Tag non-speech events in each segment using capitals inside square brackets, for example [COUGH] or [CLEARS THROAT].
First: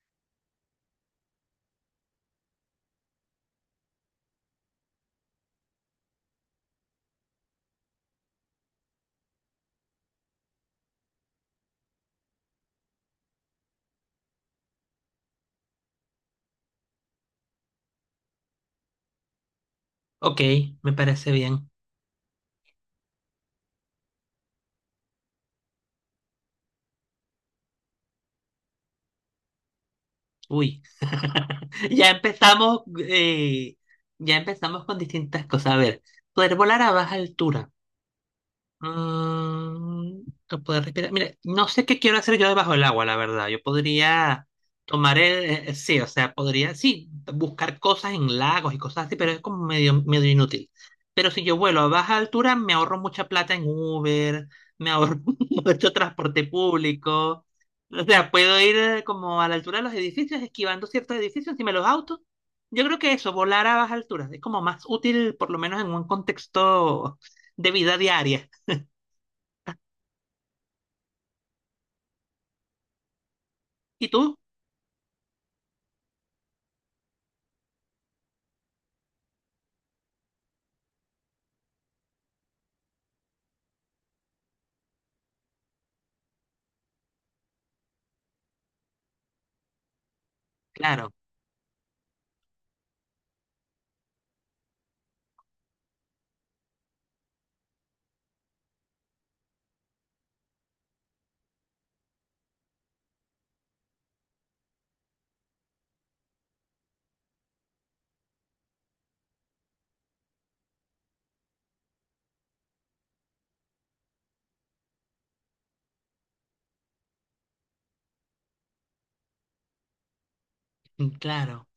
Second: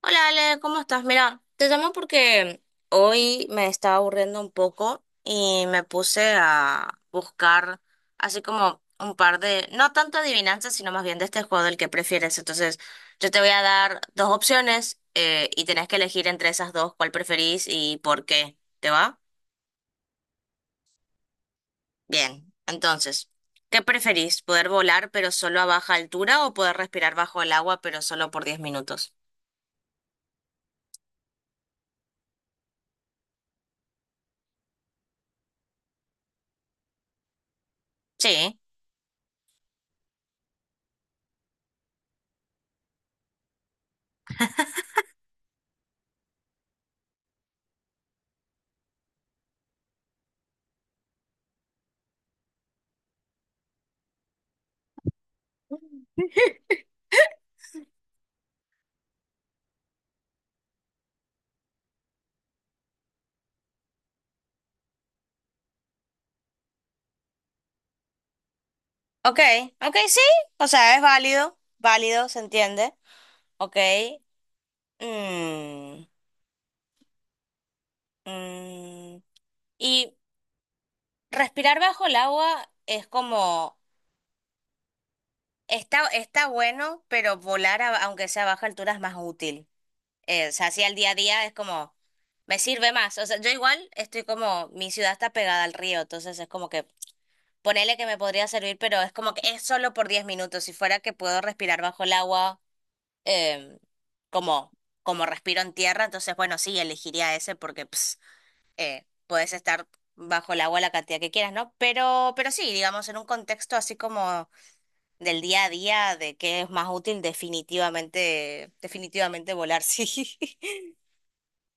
Hola Ale, ¿cómo estás? Mira, te llamo porque hoy me estaba aburriendo un poco y me puse a buscar así como un par de, no tanto adivinanzas, sino más bien de este juego del que prefieres. Entonces, yo te voy a dar dos opciones y tenés que elegir entre esas dos cuál preferís y por qué. ¿Te va? Ok, me parece bien. Bien, entonces, ¿qué preferís? ¿Poder volar pero solo a baja altura o poder respirar bajo el agua pero solo por 10 minutos? Uy, [LAUGHS] ya empezamos, eh, ya empezamos con distintas cosas. A ver, poder volar a baja altura. Sí. Mm, no poder respirar. Mire, no sé qué quiero hacer yo debajo del agua, la verdad. Yo podría tomar el, sí, o sea, podría, sí, buscar cosas en lagos y cosas así, pero es como medio inútil. Pero si yo vuelo a baja altura, me ahorro mucha plata en Uber, me ahorro [LAUGHS] mucho transporte público. O sea, puedo ir como a la altura de los edificios, esquivando ciertos edificios, encima de los autos. Yo creo que eso, volar a baja altura, es como más útil, por lo menos en un contexto de vida diaria. Ok, ok, sí, o sea, es válido, válido, se entiende. Ok. ¿Y tú? mm, mm, Y respirar bajo el agua es como, está, está bueno, pero volar aunque sea a baja altura es más útil. O sea, así al día Claro, a día es como, me sirve más. O sea, yo igual estoy como, mi ciudad está pegada al río, entonces es como que, ponele que me podría servir, pero es como que es solo por 10 minutos. Si fuera que puedo respirar bajo el agua. em, como, como respiro en tierra, entonces, bueno, sí, elegiría ese porque puedes estar bajo el agua la cantidad que quieras, ¿no? Pero sí, digamos, en un contexto así como del día a día, de qué es más útil, definitivamente, definitivamente volar, [LAUGHS] sí. mm, claro.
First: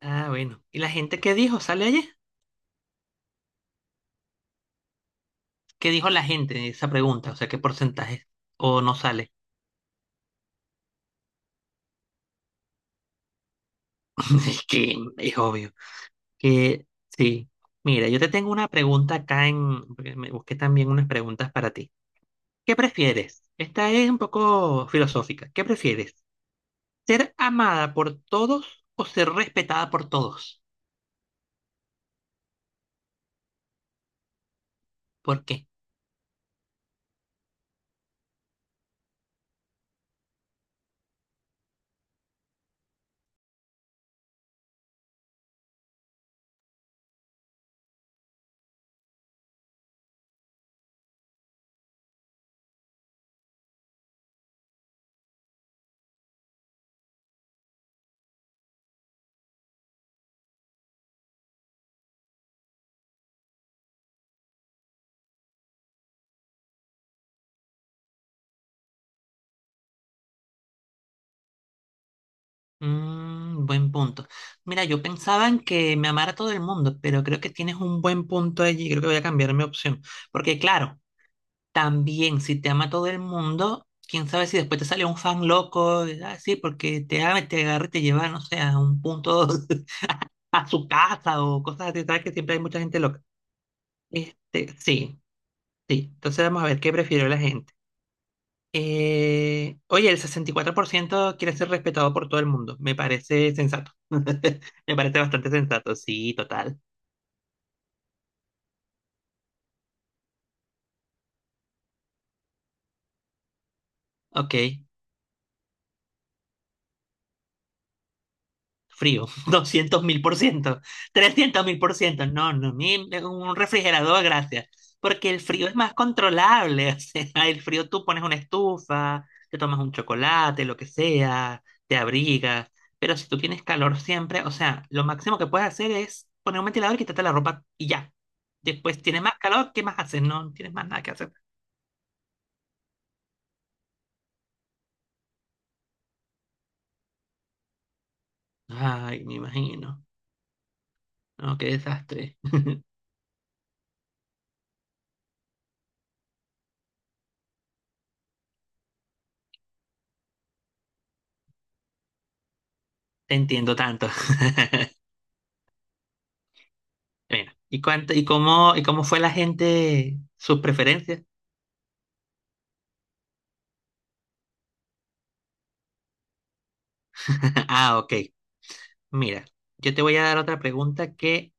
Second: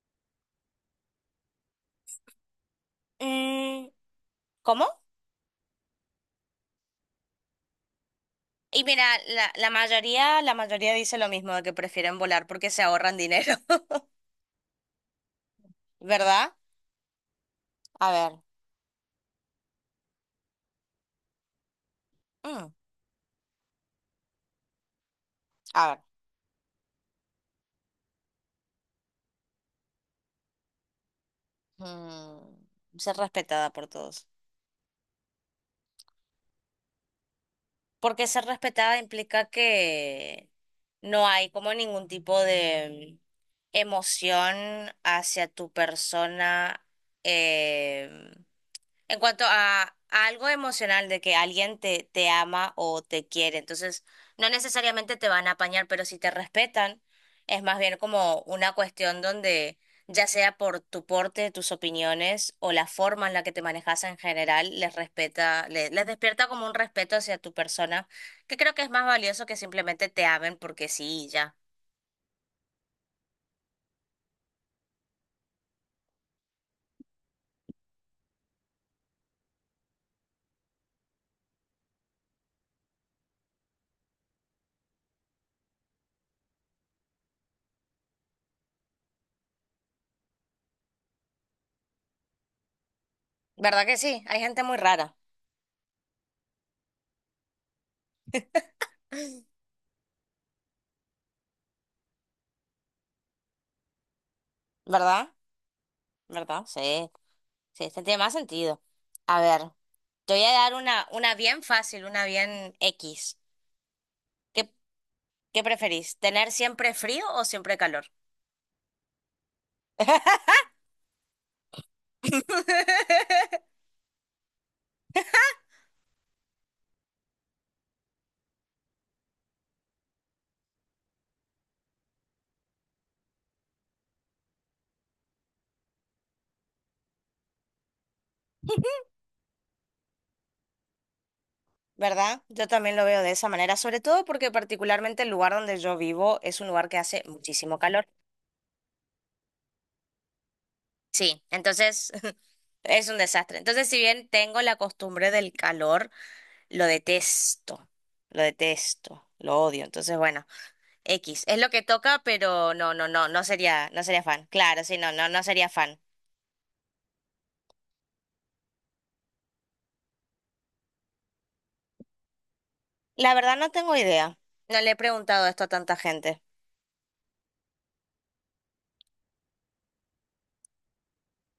Ah, bueno. ¿Y la gente qué dijo? ¿Sale allí Mm, ¿cómo? ¿Qué dijo la gente en esa pregunta? O sea, ¿qué porcentaje? ¿O Y no mira, sale? la mayoría, la mayoría dice lo mismo, de que prefieren volar porque se ahorran dinero, [LAUGHS] [LAUGHS] Es que es obvio. ¿verdad? Que sí. Mira, A yo te ver, tengo una pregunta acá en... porque me busqué también unas preguntas para ti. mm, ¿Qué prefieres? Esta es un poco filosófica. ¿Qué a ver, prefieres? ¿Ser amada por todos o ser respetada por todos? mm, ser respetada por todos. ¿Por qué? Porque ser respetada implica que no hay como ningún tipo de emoción hacia tu persona. em, en cuanto a algo emocional de que alguien te ama o te quiere, entonces no necesariamente te van a apañar, pero si te respetan, es más bien como una cuestión donde ya sea por tu porte, tus opiniones o la forma en la que te manejas en general, les respeta, les despierta como un respeto hacia tu persona, que creo que es más valioso que simplemente te amen porque sí, y ya. Mm, buen punto. Mira, yo pensaba en que me amara todo el mundo, pero creo que tienes un buen punto allí. Creo que voy a cambiar mi opción. Porque claro, también si te ama todo el mundo, quién sabe si después te sale un fan loco, y, ah, sí, porque te ama, y te agarra y te lleva, no sé, a un punto [LAUGHS] a su casa o cosas así, sabes que siempre hay mucha gente loca. ¿Verdad que sí? Hay gente Este, muy rara, sí, sí. Entonces vamos a ver qué prefirió la gente. Oye, el 64% quiere ser respetado por todo el mundo. Me parece sensato. [LAUGHS] Me parece ¿verdad? bastante sensato, sí, ¿Verdad? total. Sí, sí, este tiene más sentido. A ver. Te voy a dar una bien fácil, una bien X. Ok. ¿Qué, ¿qué preferís? ¿Tener siempre frío o siempre calor? Frío, [LAUGHS] 200.000%, 300.000%, no, no, un refrigerador, gracias, porque el frío es más controlable. [LAUGHS] O sea, el frío tú pones una estufa, te tomas un chocolate, lo que sea, te abrigas, pero si tú tienes calor siempre, o sea, lo máximo que puedes hacer es poner un ventilador y quitarte la ropa y ya. Después tienes más calor, ¿qué más haces? No, no tienes más nada que hacer. ¿Verdad? Yo también lo veo de esa manera, sobre todo porque particularmente el lugar donde yo vivo es un lugar que hace muchísimo calor. Ay, me imagino. Sí, No, qué entonces [LAUGHS] desastre. [LAUGHS] es un desastre. Entonces, si bien tengo la costumbre del calor, lo detesto, lo detesto, lo odio. Entonces, bueno, X, es lo que toca, pero no, no, no, Te no entiendo sería, no tanto. sería fan. Claro, sí, no, no, no sería fan. Mira, ¿y cómo fue la gente, sus preferencias? La verdad no tengo idea. No le he preguntado esto a tanta gente. [LAUGHS] Ah, ok. Mira, yo te voy a dar otra pregunta que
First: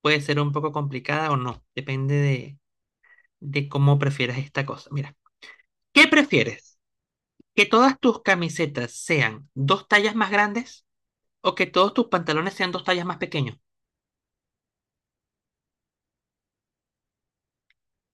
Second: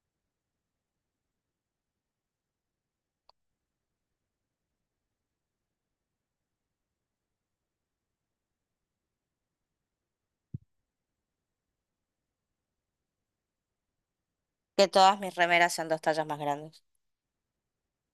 puede ser un poco complicada o no. Depende de cómo prefieras esta cosa. Mira, ¿qué prefieres? ¿Que todas tus camisetas sean dos tallas más grandes o que todos tus pantalones sean dos tallas más pequeños? Que todas mis remeras sean dos tallas más grandes.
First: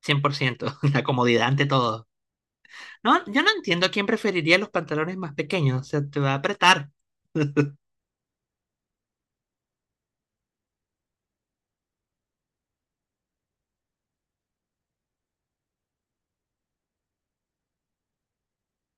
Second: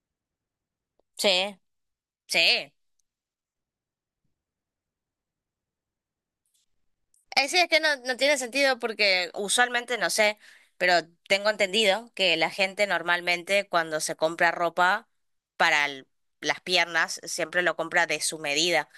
100%, [LAUGHS] la Sí, comodidad ante todo. sí. No, yo no entiendo a quién preferiría los pantalones más pequeños. O sea, te va a apretar. Sí, es [LAUGHS] que no, no tiene sentido porque usualmente, no sé, pero tengo entendido que la gente normalmente cuando se compra ropa para el- las piernas siempre lo compra de su medida.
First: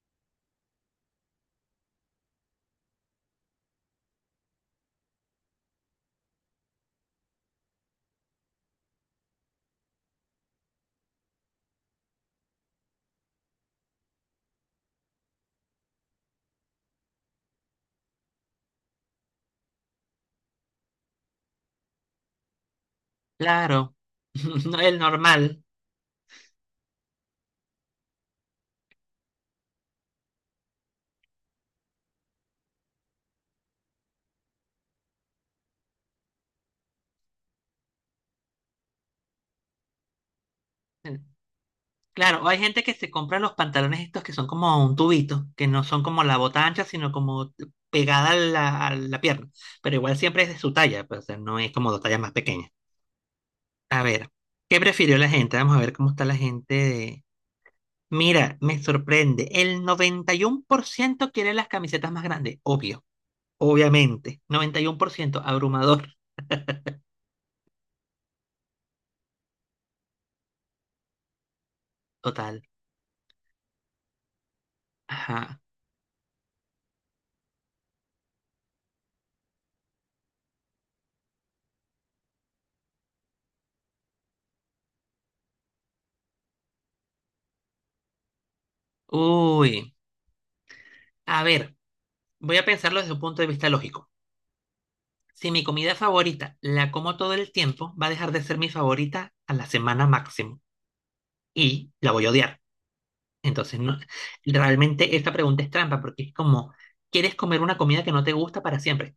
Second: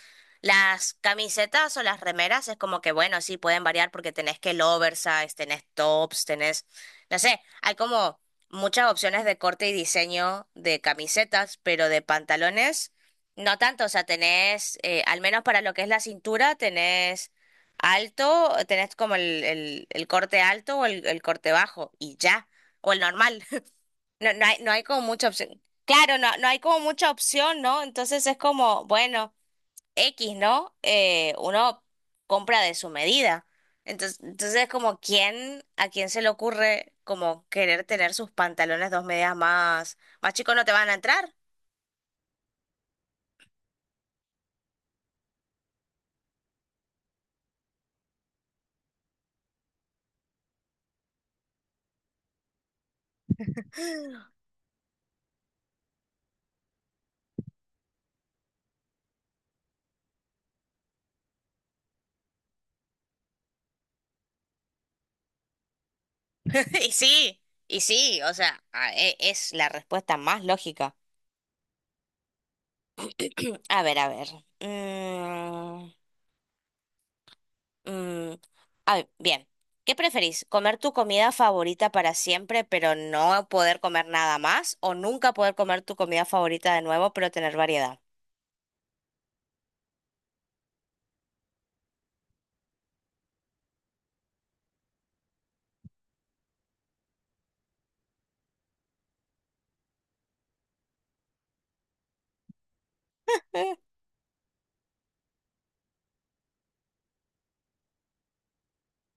Las camisetas o las remeras es como que, bueno, sí, pueden variar porque tenés que el oversize, tenés tops, tenés, no sé, hay como muchas opciones de corte y diseño de camisetas, pero de pantalones no tanto, o sea, tenés, al menos para lo que es la cintura, tenés Alto, tenés como el corte alto o el corte bajo y ya, o el normal. [LAUGHS] Claro, No, no hay, [LAUGHS] no no, hay el como mucha opción. normal. Claro, no, no hay como mucha opción, ¿no? Entonces es como, bueno, X, ¿no? Uno compra de su medida. Entonces, entonces es como, ¿a quién se le ocurre como querer tener sus pantalones dos medidas más, más chicos no te van a entrar? Claro, hay gente que se compra los pantalones estos que son como un tubito, que no son como la bota ancha, sino como pegada a la pierna. Pero igual siempre es de su talla, pues, o sea, no es como dos tallas más pequeñas. A ver, ¿qué prefirió la gente? Vamos a ver cómo está la gente de... Mira, me sorprende. El 91% quiere las camisetas más grandes, obvio, obviamente. 91%, abrumador, [LAUGHS] Y sí, y sí, o sea, es la respuesta más lógica. total. [CLEARS THROAT] A ver, a ver. Ajá. Mm. Mm, a ver, bien. ¿Qué preferís? ¿Comer tu comida favorita para siempre, pero no poder comer nada más? ¿O nunca poder comer tu comida favorita de nuevo, pero tener variedad? Uy, a ver, voy a pensarlo desde un punto de vista lógico. Si mi comida favorita la como todo el tiempo, va a dejar de ser mi favorita a la semana máximo y la voy a odiar. Eh, Entonces, no, realmente esta pregunta es trampa porque es como, ¿quieres comer una comida que no te gusta para siempre?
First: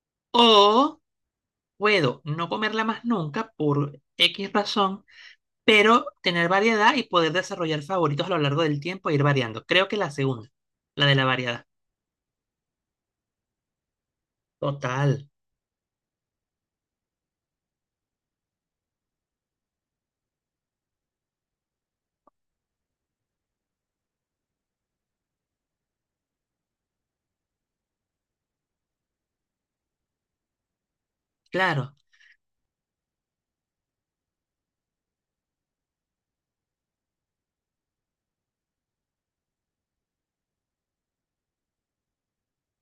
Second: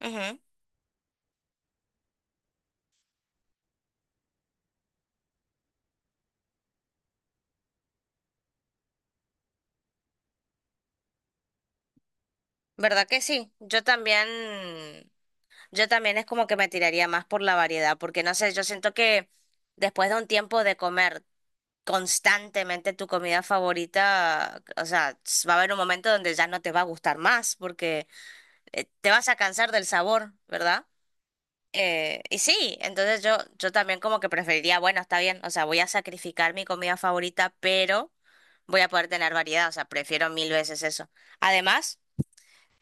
ujú. O puedo no comerla más nunca por X razón, pero tener variedad y poder desarrollar favoritos a lo largo del tiempo e ir variando. Creo que la segunda, la de la variedad. ¿Verdad que sí? Total, Yo también es como que me tiraría más por la variedad, porque no sé, yo siento que después de un tiempo de comer constantemente tu comida favorita, o sea, va a haber un momento donde ya no te va a gustar más, porque te vas a cansar del sabor, ¿verdad? claro, Y sí, entonces yo también como que preferiría, bueno, está bien, o sea, voy a sacrificar mi comida favorita, pero voy a poder tener variedad, o sea, prefiero mil veces eso. Además,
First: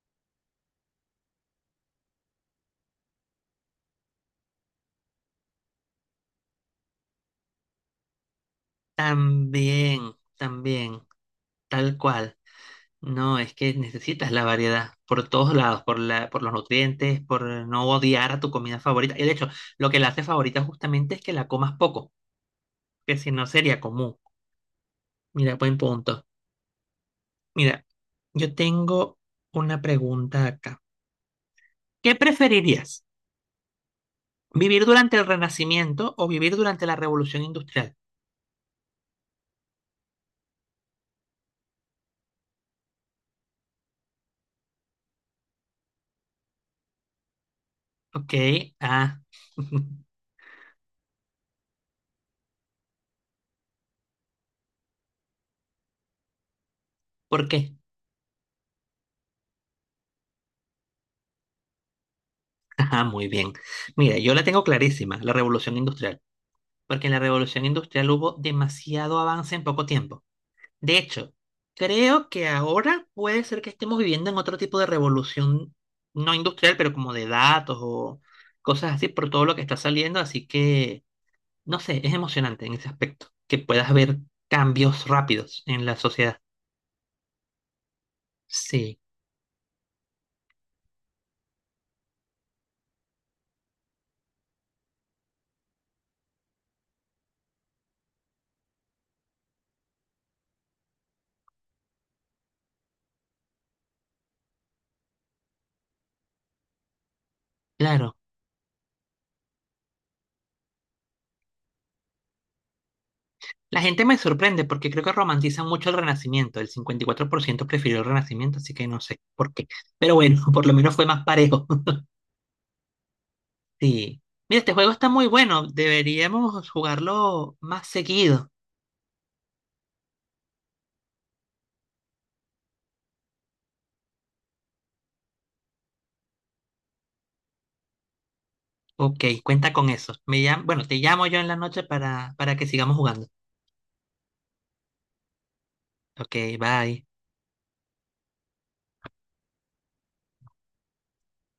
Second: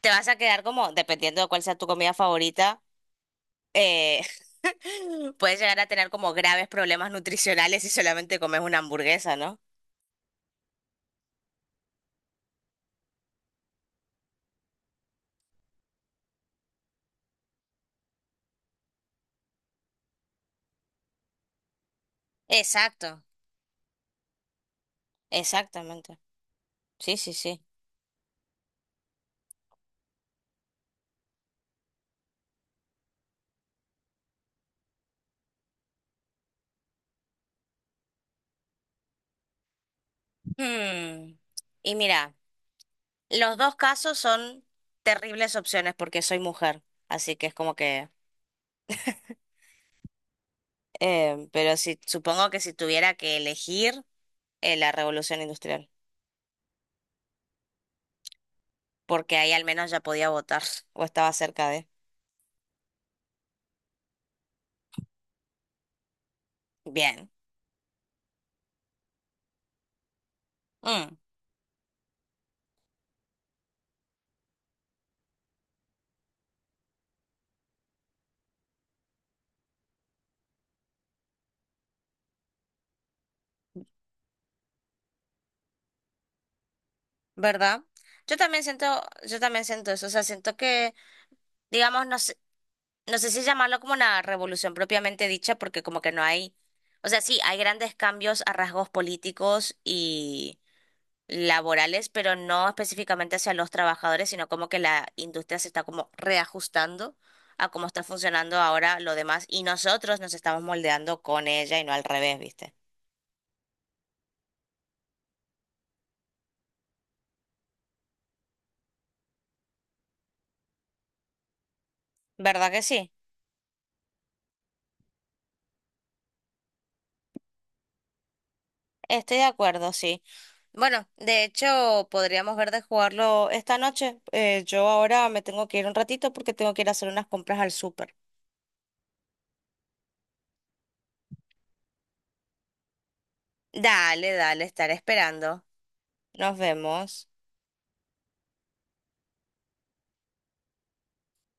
te vas a quedar como, dependiendo de cuál sea tu comida favorita, eh, [LAUGHS] puedes llegar a tener como graves problemas nutricionales si solamente comes una hamburguesa, ¿no? también, también, tal cual. No, es que necesitas la variedad por todos lados, por los nutrientes, por no odiar a tu comida favorita. Y de hecho, lo que la hace favorita justamente es que la comas poco, que Exacto, si no sería común. Mira, buen exactamente. punto. Sí, sí, sí. Mira, yo tengo una pregunta acá. ¿Qué preferirías? ¿Vivir durante el Renacimiento o vivir durante la Revolución Industrial? Hmm, y mira, los dos casos son terribles opciones porque soy mujer, así que es como que... Ok, ah, [LAUGHS] pero si, supongo que si tuviera que elegir la revolución industrial, ¿por qué? porque ahí al menos ya podía votar [LAUGHS] o estaba cerca de. Ajá, muy bien. Mira, yo la tengo clarísima, la Revolución Industrial. Porque en la Bien, revolución industrial hubo demasiado avance en poco tiempo. De Mm, hecho, creo que ahora puede ser que estemos viviendo en otro tipo de revolución, no industrial, pero como de datos o cosas así por todo lo que está saliendo, así que, no sé, es emocionante en ese aspecto, que puedas ver cambios rápidos en la sociedad. ¿verdad? Yo también siento, Sí, yo también siento eso, o sea, siento que, digamos, no sé, no sé si llamarlo como una revolución propiamente dicha, porque como que no hay, o sea, sí, hay grandes cambios a rasgos políticos laborales, pero no específicamente hacia los trabajadores, sino como que la industria se está como reajustando a cómo está claro. funcionando ahora lo demás y nosotros nos estamos moldeando con ella y no al revés, ¿viste? La gente me sorprende porque creo que romantizan mucho el Renacimiento. El 54% prefirió el Renacimiento, así que no sé por qué. Pero bueno, [LAUGHS] por lo menos fue más parejo. ¿Verdad que sí? Sí. Mira, este juego está muy bueno. Deberíamos jugarlo más seguido. Estoy de acuerdo, sí. Bueno, de hecho, podríamos ver de jugarlo esta noche. Yo ahora me tengo que ir un ratito porque tengo que ir a hacer unas compras al súper. Ok, cuenta con eso. Bueno, te llamo yo en la noche para, que sigamos jugando. Dale, dale, estaré esperando. Nos Ok, bye. vemos.